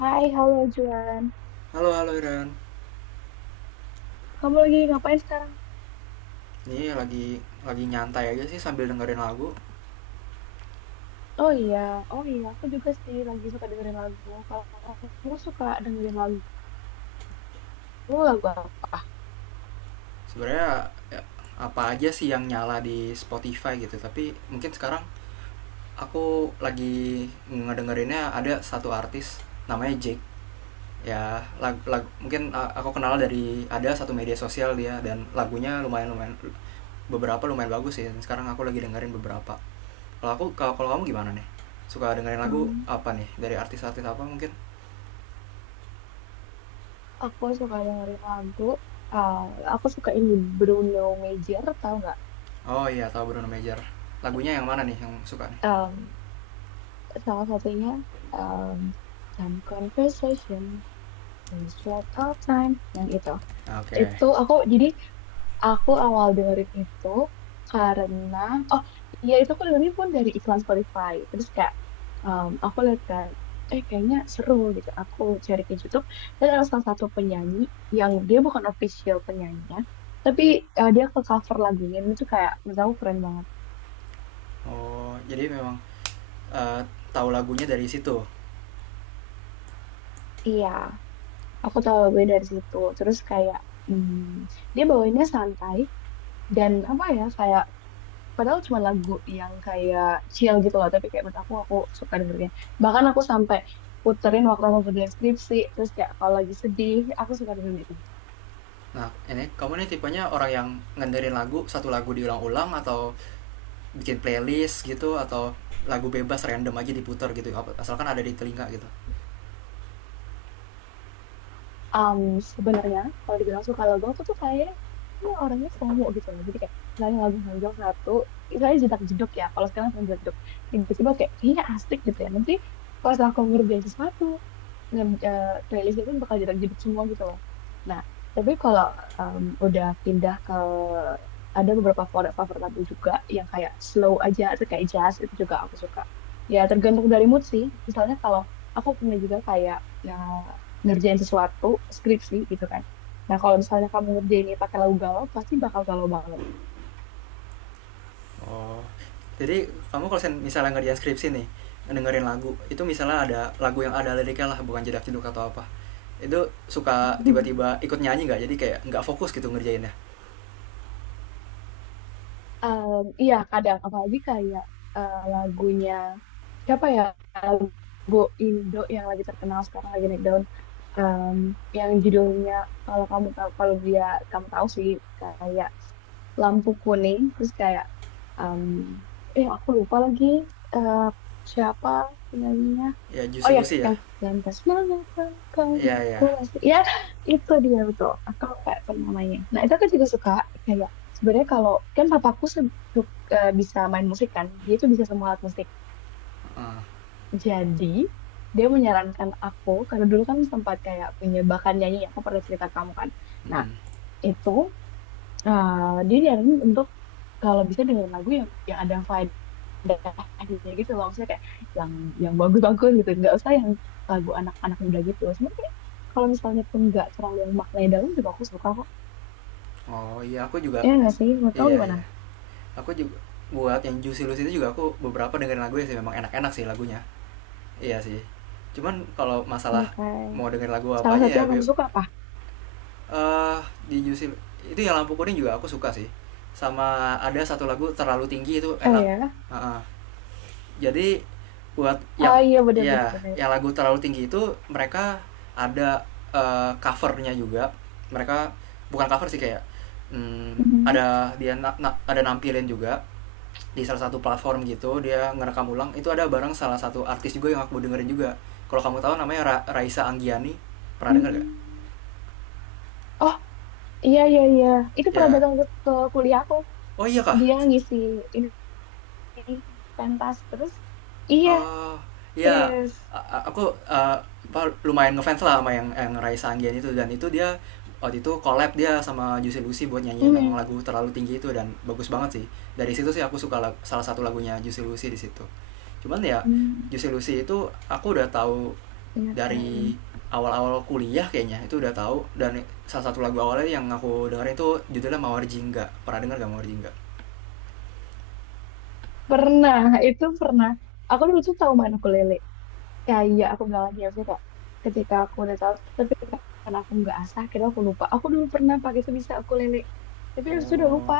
Hai, halo Juan. Halo halo Iren. Kamu lagi ngapain sekarang? Ini lagi nyantai aja sih sambil dengerin lagu. Oh iya, oh iya, aku juga sih lagi suka dengerin lagu. Kalau kamu suka dengerin lagu, lagu apa? Sebenarnya ya, apa aja sih yang nyala di Spotify gitu, tapi mungkin sekarang aku lagi ngedengerinnya ada satu artis namanya Jake. Ya, lag, lag- mungkin aku kenal dari ada satu media sosial dia dan lagunya lumayan lumayan beberapa lumayan bagus sih. Sekarang aku lagi dengerin beberapa. Kalau aku kalau kalau kamu gimana nih? Suka dengerin lagu Em, apa nih? Dari artis-artis apa mungkin? aku suka dengerin lagu. eh, aku suka ini Bruno Major, tahu nggak? Oh iya, tahu Bruno Major. Lagunya yang mana nih yang suka nih? Em, Salah satunya em, Some Conversation, Strike Out Time, yang itu. Oke. Okay. Itu aku awal dengerin itu karena oh iya itu aku dengerin pun dari iklan Spotify. Terus kayak aku lihat kan kayaknya seru gitu. Aku cari ke YouTube dan ada salah satu penyanyi yang dia bukan official penyanyinya, tapi dia ke cover lagunya dan itu kayak menurut aku keren banget. Oh, jadi memang eh, tahu lagunya dari situ. Iya, aku tahu lagunya dari situ. Terus kayak hmm, dia bawainnya santai dan apa ya kayak padahal cuma lagu yang kayak chill gitu loh, tapi kayak menurut aku suka dengernya. Bahkan aku sampai puterin waktu aku kerja skripsi, terus kayak kalau lagi sedih, aku suka dengerin itu. Nah, ini kamu nih tipenya orang yang ngenderin lagu satu lagu diulang-ulang atau bikin playlist gitu atau lagu bebas random aja diputar gitu asalkan ada di telinga gitu. Um, Sebenarnya kalau dibilang suka lagu, aku tuh kayak orangnya FOMO gitu loh. Jadi kayak misalnya lagu muncul satu, misalnya jedak jeduk ya, kalau sekarang pernah jeduk, tiba-tiba kayak kayaknya asik gitu ya. Nanti pas aku ngerjain sesuatu, nge eh, playlist itu bakal jebak-jebak semua gitu loh. Nah, tapi kalau udah pindah ke ada beberapa favorit favorit lagu juga yang kayak slow aja atau kayak jazz itu juga aku suka. Ya tergantung dari mood sih. Misalnya kalau aku punya juga kayak ya, ngerjain sesuatu skripsi gitu kan. Nah kalau misalnya kamu ngerjain ini pakai lagu galau pasti bakal galau banget. Oh. Jadi kamu kalau misalnya ngerjain skripsi nih dengerin lagu itu, misalnya ada lagu yang ada liriknya lah bukan jedak jeduk atau apa, itu suka tiba-tiba ikut nyanyi nggak, jadi kayak nggak fokus gitu ngerjainnya? Iya kadang apalagi kayak lagunya siapa ya? Bu Indo yang lagi terkenal sekarang lagi naik daun. Em, yang judulnya kalau kamu tahu kalau dia kamu tahu sih kayak lampu kuning terus kayak em, aku lupa lagi, eh, siapa penyanyinya. Ya, Oh juicy ya, lucy ya. yang lantas mana kau Iya mau ku ya. masih ya. Itu dia, betul, aku lupa apa namanya. Nah itu aku juga suka, kayak sebenarnya kalau kan papaku bisa main musik kan, dia tuh bisa semua alat musik. Heeh. Jadi dia menyarankan aku, karena dulu kan sempat kayak punya bakat nyanyi, aku pernah cerita ke kamu kan. Nah, Mhm. itu eh, dia nyaranin untuk kalau bisa dengerin lagu yang ada faedahnya gitu loh. Maksudnya kayak yang yang bagus-bagus gitu. Nggak usah yang lagu anak-anak muda gitu. Cuma kayak kalau misalnya pun nggak terlalu yang maknanya dalam juga aku suka kok. Oh iya aku juga. Ya nggak sih? Menurut kamu Iya gimana? ya. Aku juga, buat yang Juicy Luice itu juga aku beberapa dengerin lagunya sih, memang enak-enak sih lagunya. Iya sih. Cuman kalau Iya, masalah kayak mau dengerin lagu salah apa satu aja ya yang be kamu suka apa? eh di Juicy itu yang Lampu Kuning juga aku suka sih. Sama ada satu lagu Terlalu Tinggi itu Oh enak. ya? Heeh. Jadi buat yang Ah iya, benar-benar. ya Bener, bener, bener. yang lagu terlalu tinggi itu mereka ada covernya juga, mereka bukan cover sih, kayak hmm, Mhm. ada dia ada nampilin juga di salah satu platform gitu, dia ngerekam ulang itu ada bareng salah satu artis juga yang aku dengerin juga, kalau kamu tahu namanya Raisa Anggiani, pernah denger gak? Hmm. Oh, iya, iya, iya. Itu pernah Ya. datang ke kuliahku. Oh iya kah. Dia ngisi ini pentas terus. Iya, Oh, ya. serius. Aku eh, apa, lumayan ngefans lah sama yang Raisa Anggian itu, dan itu dia waktu itu collab dia sama Juicy Lucy buat nyanyiin yang Hmm. lagu terlalu tinggi itu dan bagus banget sih. Dari situ sih aku suka salah satu lagunya Juicy Lucy di situ. Cuman ya, Hmm. Juicy Lucy itu aku udah tahu Iya kan. dari awal-awal kuliah kayaknya, itu udah tahu dan salah satu lagu awalnya yang aku dengerin itu judulnya Mawar Jingga. Pernah denger gak Mawar Jingga? Pernah, itu pernah. Aku dulu tuh tahu main ukulele. Kayak aku bilang lagi ya, maksudnya kayak ketika aku udah tahu, tapi karena aku nggak asah, akhirnya aku lupa. Aku dulu pernah pakai sebisa ukulele. Tapi aku sudah lupa. Oh,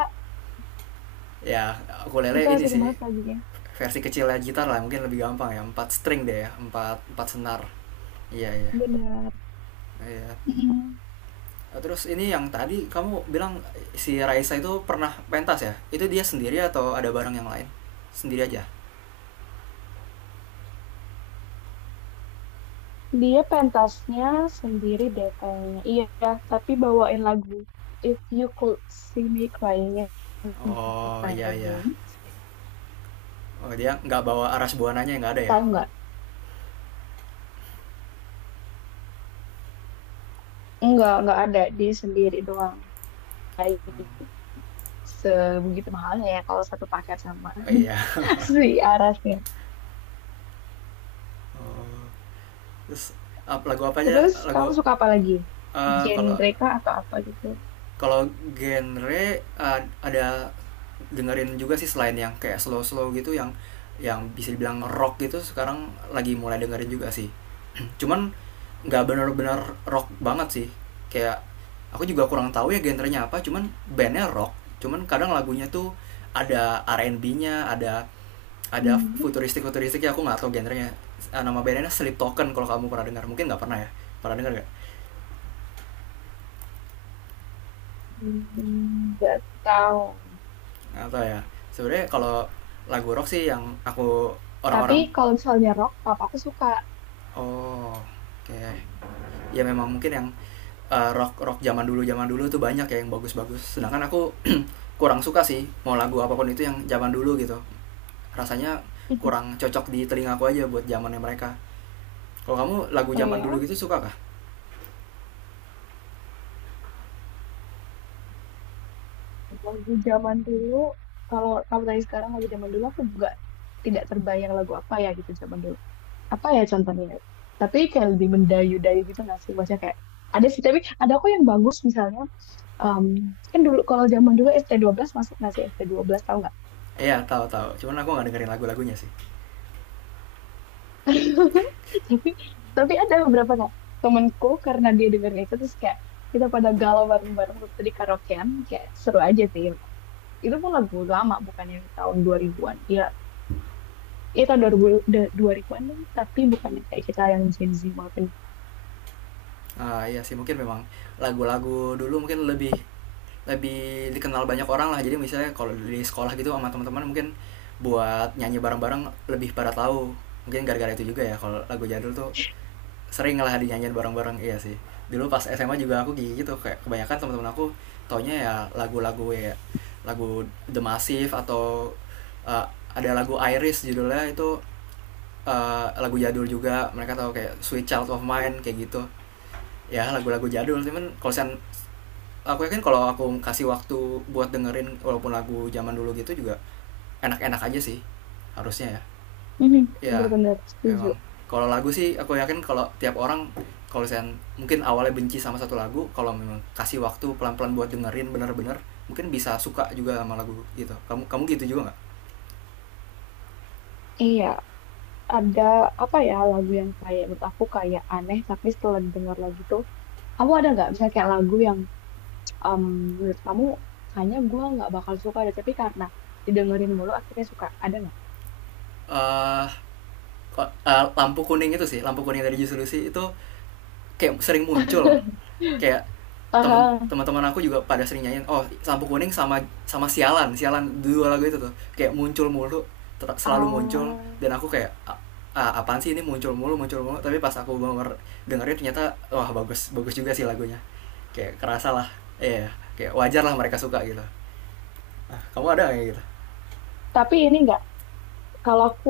ya. Aku lele Itu ini asik sih banget lagunya. versi kecilnya gitar lah, mungkin lebih gampang ya, empat string deh, ya empat empat senar. Iya iya Benar. iya. Terus ini yang tadi kamu bilang si Raisa itu pernah pentas ya, itu dia sendiri atau ada barang yang lain? Sendiri aja. Dia pentasnya sendiri deh kayaknya. Iya, tapi bawain lagu If You Could See Me Crying in Oh My iya iya. Room. Oh dia nggak bawa aras buananya, nggak ada ya. Tahu nggak? Nggak ada. Dia sendiri doang. Kayak sebegitu mahalnya ya kalau satu paket sama Oh, iya. si Aras ya. Oh, terus lagu apa aja? Terus kamu Lagu suka apa lagi? Kalau Genre kah atau apa gitu? kalau genre ada, dengerin juga sih selain yang kayak slow-slow gitu, yang bisa dibilang rock gitu sekarang lagi mulai dengerin juga sih. Cuman nggak benar-benar rock banget sih. Kayak aku juga kurang tahu ya genrenya apa, cuman bandnya rock. Cuman kadang lagunya tuh ada R&B-nya, ada Hmm, futuristik futuristik ya aku nggak tahu genrenya. Nama bandnya Sleep Token, kalau kamu pernah dengar, mungkin nggak pernah ya. Pernah dengar nggak? nggak tahu. Apa ya, sebenarnya kalau lagu rock sih yang aku Tapi orang-orang, kalau misalnya rock, papa aku suka. oh kayak ya memang mungkin yang rock rock zaman dulu tuh banyak ya yang bagus-bagus, sedangkan aku kurang suka sih mau lagu apapun itu yang zaman dulu gitu, rasanya kurang cocok di telinga aku aja buat zamannya mereka. Kalau kamu lagu Oh zaman dulu ya? gitu suka kah? Lagu zaman dulu, kalau kamu tanya sekarang lagu zaman dulu aku juga tidak terbayang lagu apa ya gitu zaman dulu. Apa ya contohnya? Ya? Tapi kayak lebih mendayu-dayu gitu nggak sih? Maksudnya kayak ada sih, tapi ada kok yang bagus misalnya. em, Kan dulu kalau zaman dulu belas masuk nggak sih? ST12 tahu nggak? Iya tahu tahu, cuman aku nggak dengerin lagu-lagunya sih. tapi tapi ada beberapa kok temenku, karena dia dengerin itu terus kayak kita pada galau bareng-bareng waktu di karaokean kayak seru aja sih. Itu pun lagu lama, bukan yang tahun 2000-an dia. Iya, tahun dua da- an an, tapi bukan yang kayak kita yang Gen Z maupun. Ah iya sih mungkin memang lagu-lagu dulu mungkin lebih lebih dikenal banyak orang lah, jadi misalnya kalau di sekolah gitu sama teman-teman mungkin buat nyanyi bareng-bareng lebih pada tahu, mungkin gara-gara itu juga ya kalau lagu jadul tuh sering lah dinyanyiin bareng-bareng, iya sih. Dulu pas SMA juga aku gitu, kayak kebanyakan teman-teman aku taunya ya lagu-lagu, ya lagu The Massive atau uh, ada lagu Iris judulnya itu, lagu jadul juga mereka tahu kayak Sweet Child of Mine kayak gitu, ya lagu-lagu jadul. Cuman kalau sen, aku yakin kalau aku kasih waktu buat dengerin walaupun lagu zaman dulu gitu juga enak-enak aja sih harusnya ya. Mhm, Ya bener-bener memang, setuju. kalau lagu sih aku yakin kalau tiap orang, kalau saya mungkin awalnya benci sama satu lagu, kalau memang kasih waktu pelan-pelan buat dengerin bener-bener mungkin bisa suka juga sama lagu gitu. Kamu kamu gitu juga nggak? Iya, ada apa ya lagu yang kayak menurut aku kayak aneh, tapi setelah didengar lagi tuh, kamu ada nggak misalnya kayak lagu yang em, menurut kamu kayaknya gua nggak bakal suka deh, tapi karena didengerin mulu akhirnya suka, ada nggak? Eh, Lampu kuning itu sih, Lampu Kuning dari Juicy Lucy itu kayak sering muncul, kayak temen Aha. teman-teman aku juga pada sering nyanyiin, oh Lampu Kuning sama sama sialan sialan, dua lagu itu tuh kayak muncul mulu, selalu muncul, dan Ah, aku kayak ah, apaan sih ini muncul mulu muncul mulu", tapi pas aku dengerin ternyata wah bagus bagus juga sih lagunya, kayak kerasa lah, ya yeah, kayak wajar lah mereka suka gitu. Nah, kamu ada nggak kayak gitu? tapi ini nggak, kalau aku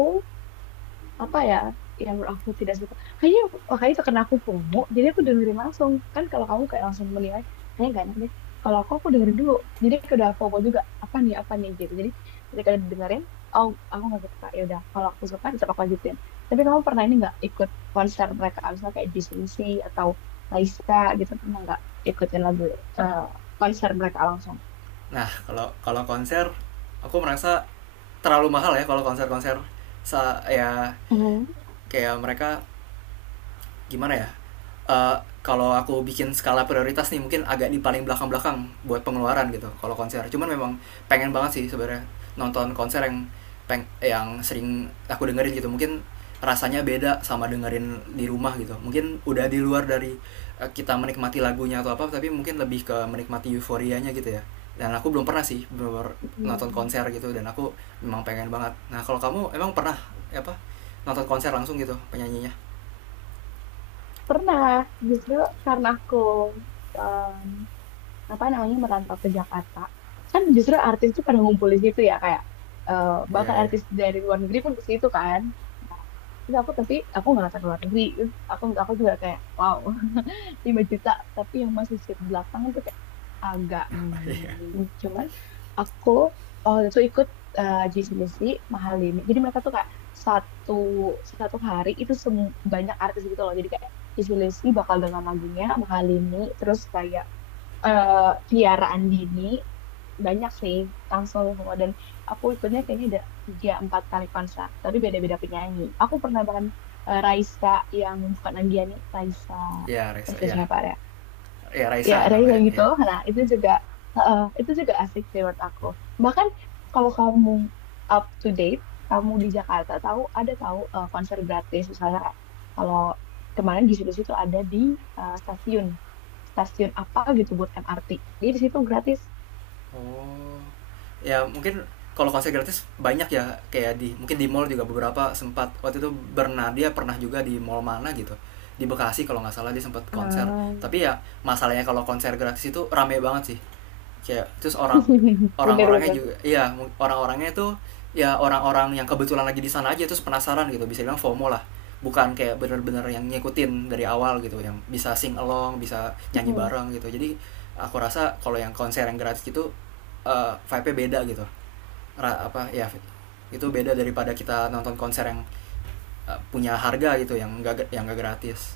apa ya, yang menurut aku tidak suka kayaknya makanya itu karena aku FOMO jadi aku dengerin langsung kan. Kalau kamu kayak langsung menilai kayaknya gak enak deh. Kalau aku dengerin dulu. Jadi aku udah FOMO juga, apa nih gitu. Jadi ketika dengerin oh aku nggak suka ya udah. Kalau aku suka tetap aku lanjutin. Tapi kamu pernah ini nggak, ikut konser mereka, misalnya kayak Disney atau Raisa gitu, pernah nggak ikutin lagu, eh, konser mereka langsung? Nah kalau kalau konser, aku merasa terlalu mahal ya kalau konser-konser sa ya, Oh, kayak mereka gimana ya, eh, kalau aku bikin skala prioritas nih mungkin agak di paling belakang-belakang buat pengeluaran gitu kalau konser. Cuman memang pengen banget sih sebenarnya nonton konser yang peng yang sering aku dengerin gitu. Mungkin rasanya beda sama dengerin di rumah gitu. Mungkin udah di luar dari kita menikmati lagunya atau apa, tapi mungkin lebih ke menikmati euforianya gitu ya. Dan aku belum pernah sih bener nonton hmm. konser gitu, dan aku memang pengen banget. Nah, kalau kamu emang pernah apa nonton konser langsung gitu penyanyinya? Pernah, justru karena aku eh, apa namanya merantau ke Jakarta kan, justru artis tuh pada ngumpul di situ ya kayak Iya, bahkan iya. artis dari luar negeri pun ke situ kan. Nah, terus aku, tapi aku nggak nonton luar negeri. Terus aku juga kayak wow, 5 juta, tapi yang masih seat belakang tuh kayak agak hmm, cuman aku oh itu ikut JCBC mahal ini. Jadi mereka tuh kayak satu satu hari itu sem, banyak artis gitu loh. Jadi kayak G C JCBC bakal dengan lagunya mahal ini, terus kayak eh Tiara Andini, banyak sih langsung semua. Dan aku ikutnya kayaknya ada 3 atau 4 kali konser tapi beda-beda penyanyi. Aku pernah bahkan Raisa yang bukan Andiani. Raisa Iya, Reza, Raisa iya. siapa ya, Ya ya Raisa Reza namanya gitu. ya. Nah itu juga itu juga asik sih menurut aku. Bahkan kalau kamu up to date, kamu di Jakarta tahu ada tahu, konser gratis misalnya, kayak kalau kemarin di situ situ ada di stasiun stasiun apa gitu buat MRT, jadi di situ gratis. Oh. Ya mungkin kalau konser gratis banyak ya, kayak di mungkin di mall juga, beberapa sempat waktu itu Bernadia pernah juga di mall mana gitu di Bekasi kalau nggak salah dia sempat konser. Ah, Tapi ya masalahnya kalau konser gratis itu rame banget sih, kayak terus orang-orangnya bener-bener, juga iya, orang-orangnya itu ya orang-orang yang kebetulan lagi di sana aja terus penasaran gitu, bisa bilang FOMO lah, bukan kayak bener-bener yang ngikutin dari awal gitu yang bisa sing along, bisa nyanyi hmm, bareng gitu. Jadi aku rasa kalau yang konser yang gratis gitu vibe-nya beda gitu, apa ya, itu beda daripada kita nonton konser yang punya harga gitu yang nggak gratis.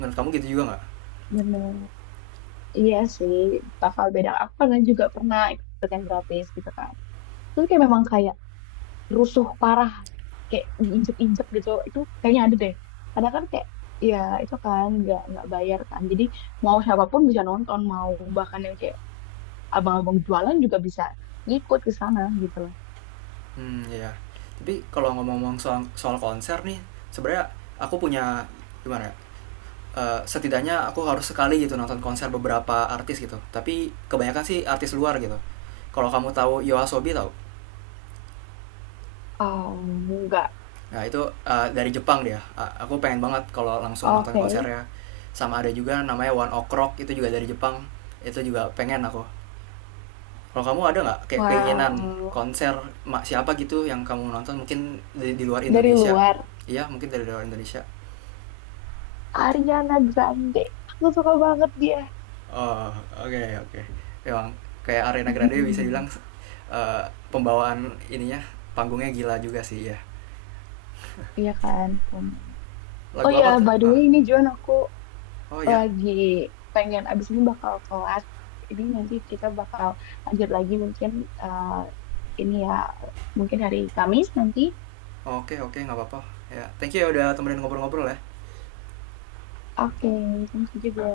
Menurut kamu gitu juga nggak? bener. Iya sih, bakal beda. Aku karena juga pernah ikut yang gratis gitu kan. Terus kayak memang kayak rusuh parah, kayak diinjek-injek gitu itu kayaknya ada deh. Karena kan kayak ya itu kan nggak bayar kan, jadi mau siapapun bisa nonton, mau bahkan yang kayak abang-abang jualan juga bisa ngikut ke sana gitu loh. Hmm, ya. Tapi kalau ngomong-ngomong soal soal konser nih, sebenarnya aku punya, gimana ya? Setidaknya aku harus sekali gitu nonton konser beberapa artis gitu. Tapi kebanyakan sih artis luar gitu. Kalau kamu tahu Yoasobi, tahu? Oh, enggak. Nah, itu dari Jepang dia. Aku pengen banget kalau langsung nonton Oke. konsernya. Sama ada juga namanya One Ok Rock, itu juga dari Jepang. Itu juga pengen aku. Kalau kamu ada nggak kayak keinginan Wow. konser siapa gitu yang kamu nonton mungkin di, luar Dari Indonesia? luar. Iya, mungkin dari luar Indonesia. Ariana Grande, aku suka banget dia. Oh, oke, okay, oke. Memang kayak Arena Grande bisa dibilang eh, pembawaan ininya, panggungnya gila juga sih ya. Iya kan? Kan. Oh Lagu ya apa tuh? by the Ah, way ini John, aku oh ya. lagi pengen abis ini bakal kelas. Jadi nanti kita bakal lanjut lagi mungkin, eh, ini ya, mungkin hari Kamis nanti. Oke, oke, nggak apa-apa. Ya, thank you ya udah temenin ngobrol-ngobrol ya. Oke, thank you juga.